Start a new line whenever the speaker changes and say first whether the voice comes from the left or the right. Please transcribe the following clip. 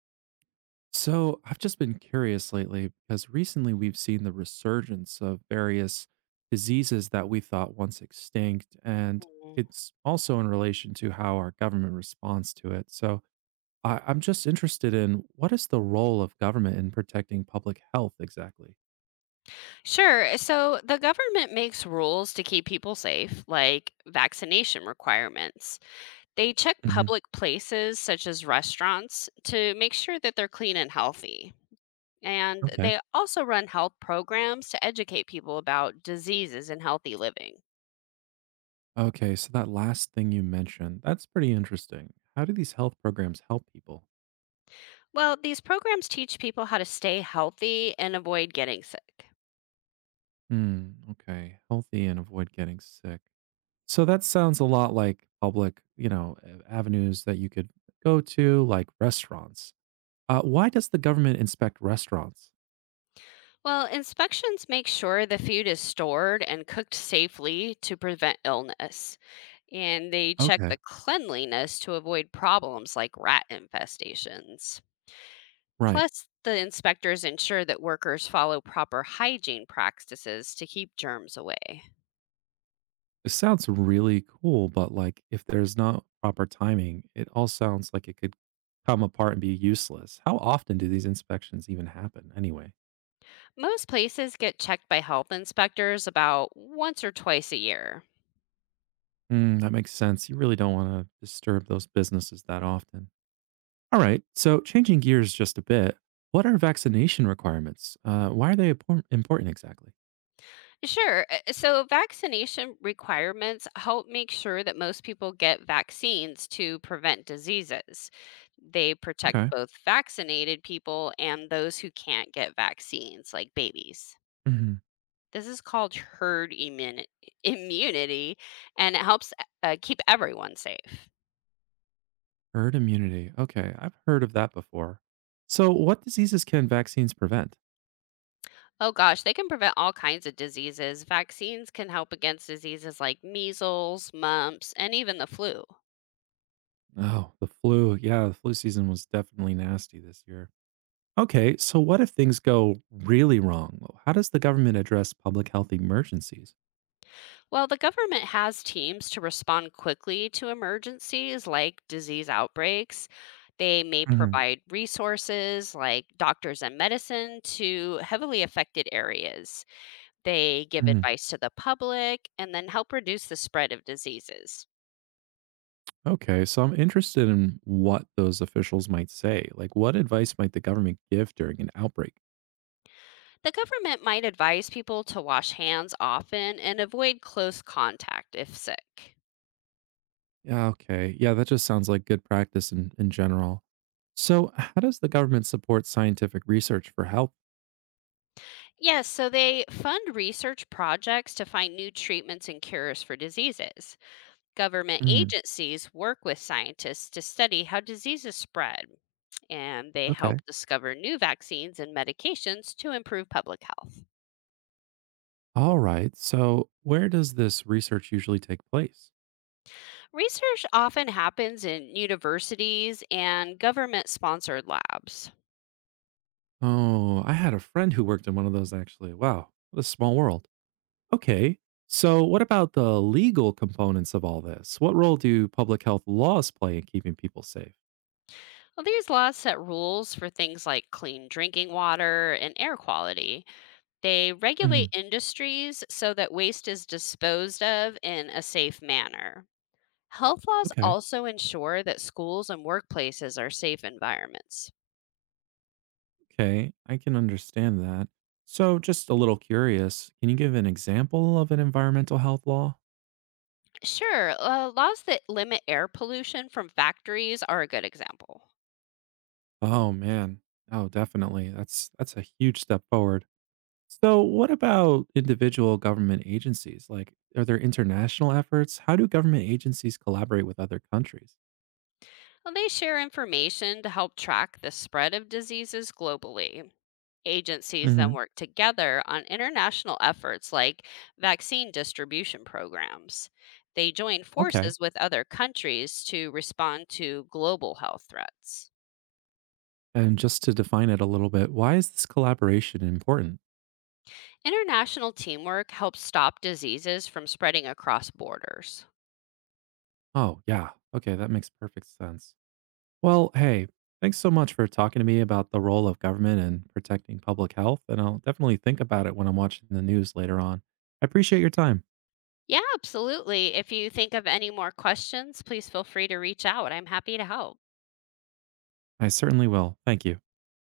right: So, I've just been curious lately because recently we've seen the resurgence of various diseases that we thought once extinct. And
left: Mm.
right: it's also in relation to how our government responds to it. So, I'm just interested in what is the role of government in protecting public health exactly?
left: Sure. So the government makes rules to keep people safe, like vaccination requirements. They check
right: hmm
left: public places, such as restaurants, to make sure that they're clean and healthy. And
right: Okay.
left: they also run health programs to educate people about diseases and healthy living.
right: Okay. So, that last thing you mentioned, that's pretty interesting. How do these health programs help people?
left: Well, these programs teach people how to stay healthy and avoid getting sick.
right: Hmm. Okay. Healthy and avoid getting sick. So that sounds a lot like public, avenues that you could go to, like restaurants. Why does the government inspect restaurants?
left: Well, inspections make sure the food is stored and cooked safely to prevent illness. And they check
right: Okay,
left: the cleanliness to avoid problems like rat infestations.
right: right.
left: Plus, the inspectors ensure that workers follow proper hygiene practices to keep germs away.
right: It sounds really cool, but like if there's not proper timing, it all sounds like it could come apart and be useless. How often do these inspections even happen anyway?
left: Most places get checked by health inspectors about once or twice a year.
right: Mm, that makes sense. You really don't want to disturb those businesses that often. All right. So changing gears just a bit, what are vaccination requirements? Why are they important exactly?
left: Sure. So, vaccination requirements help make sure that most people get vaccines to prevent diseases. They protect
right: Okay.
left: both vaccinated people and those who can't get vaccines, like babies.
right: Mhm.
left: This is called herd immuni immunity, and it helps, keep everyone safe.
right: Herd immunity. Okay. I've heard of that before. So, what diseases can vaccines prevent?
left: Oh gosh, they can prevent all kinds of diseases. Vaccines can help against diseases like measles, mumps, and even the flu.
right: Oh, the flu. Yeah, the flu season was definitely nasty this year. Okay. So, what if things go really wrong? How does the government address public health emergencies?
left: Well, the government has teams to respond quickly to emergencies like disease outbreaks. They may
right: Mhm,
left: provide resources like doctors and medicine to heavily affected areas. They give
right: mhm.
left: advice to the public and then help reduce the spread of diseases.
right: Okay. So, I'm interested in what those officials might say. Like, what advice might the government give during an outbreak?
left: The government might advise people to wash hands often and avoid close contact if sick.
right: Yeah, okay. Yeah, that just sounds like good practice in general. So, how does the government support scientific research for health?
left: Yes, so they fund research projects to find new treatments and cures for diseases. Government
right: Mm,
left: agencies work with scientists to study how diseases spread, and they
right: okay.
left: help discover new vaccines and medications to improve public health.
right: All right. So, where does this research usually take place?
left: Research often happens in universities and government sponsored labs.
right: Oh, I had a friend who worked in one of those actually. Wow, what a small world. Okay. So, what about the legal components of all this? What role do public health laws play in keeping people safe?
left: Well, these laws set rules for things like clean drinking water and air quality. They regulate
right: hmm
left: industries so that waste is disposed of in a safe manner. Health laws
right: Okay.
left: also ensure that schools and workplaces are safe environments.
right: Okay, I can understand that. So, just a little curious, can you give an example of an environmental health law?
left: Sure, laws that limit air pollution from factories are a good example.
right: Oh man. Oh, definitely. That's a huge step forward. So, what about individual government agencies? Like, are there international efforts? How do government agencies collaborate with other countries?
left: Well, they share information to help track the spread of diseases globally. Agencies then
right: hmm
left: work together on international efforts like vaccine distribution programs. They join
right: Okay.
left: forces with other countries to respond to global health threats.
right: And just to define it a little bit, why is this collaboration important?
left: International teamwork helps stop diseases from spreading across borders.
right: Oh, yeah. Okay, that makes perfect sense. Well, hey, thanks so much for talking to me about the role of government in protecting public health. And I'll definitely think about it when I'm watching the news later on. I appreciate your time.
left: Yeah, absolutely. If you think of any more questions, please feel free to reach out. I'm happy to help.
right: I certainly will. Thank you.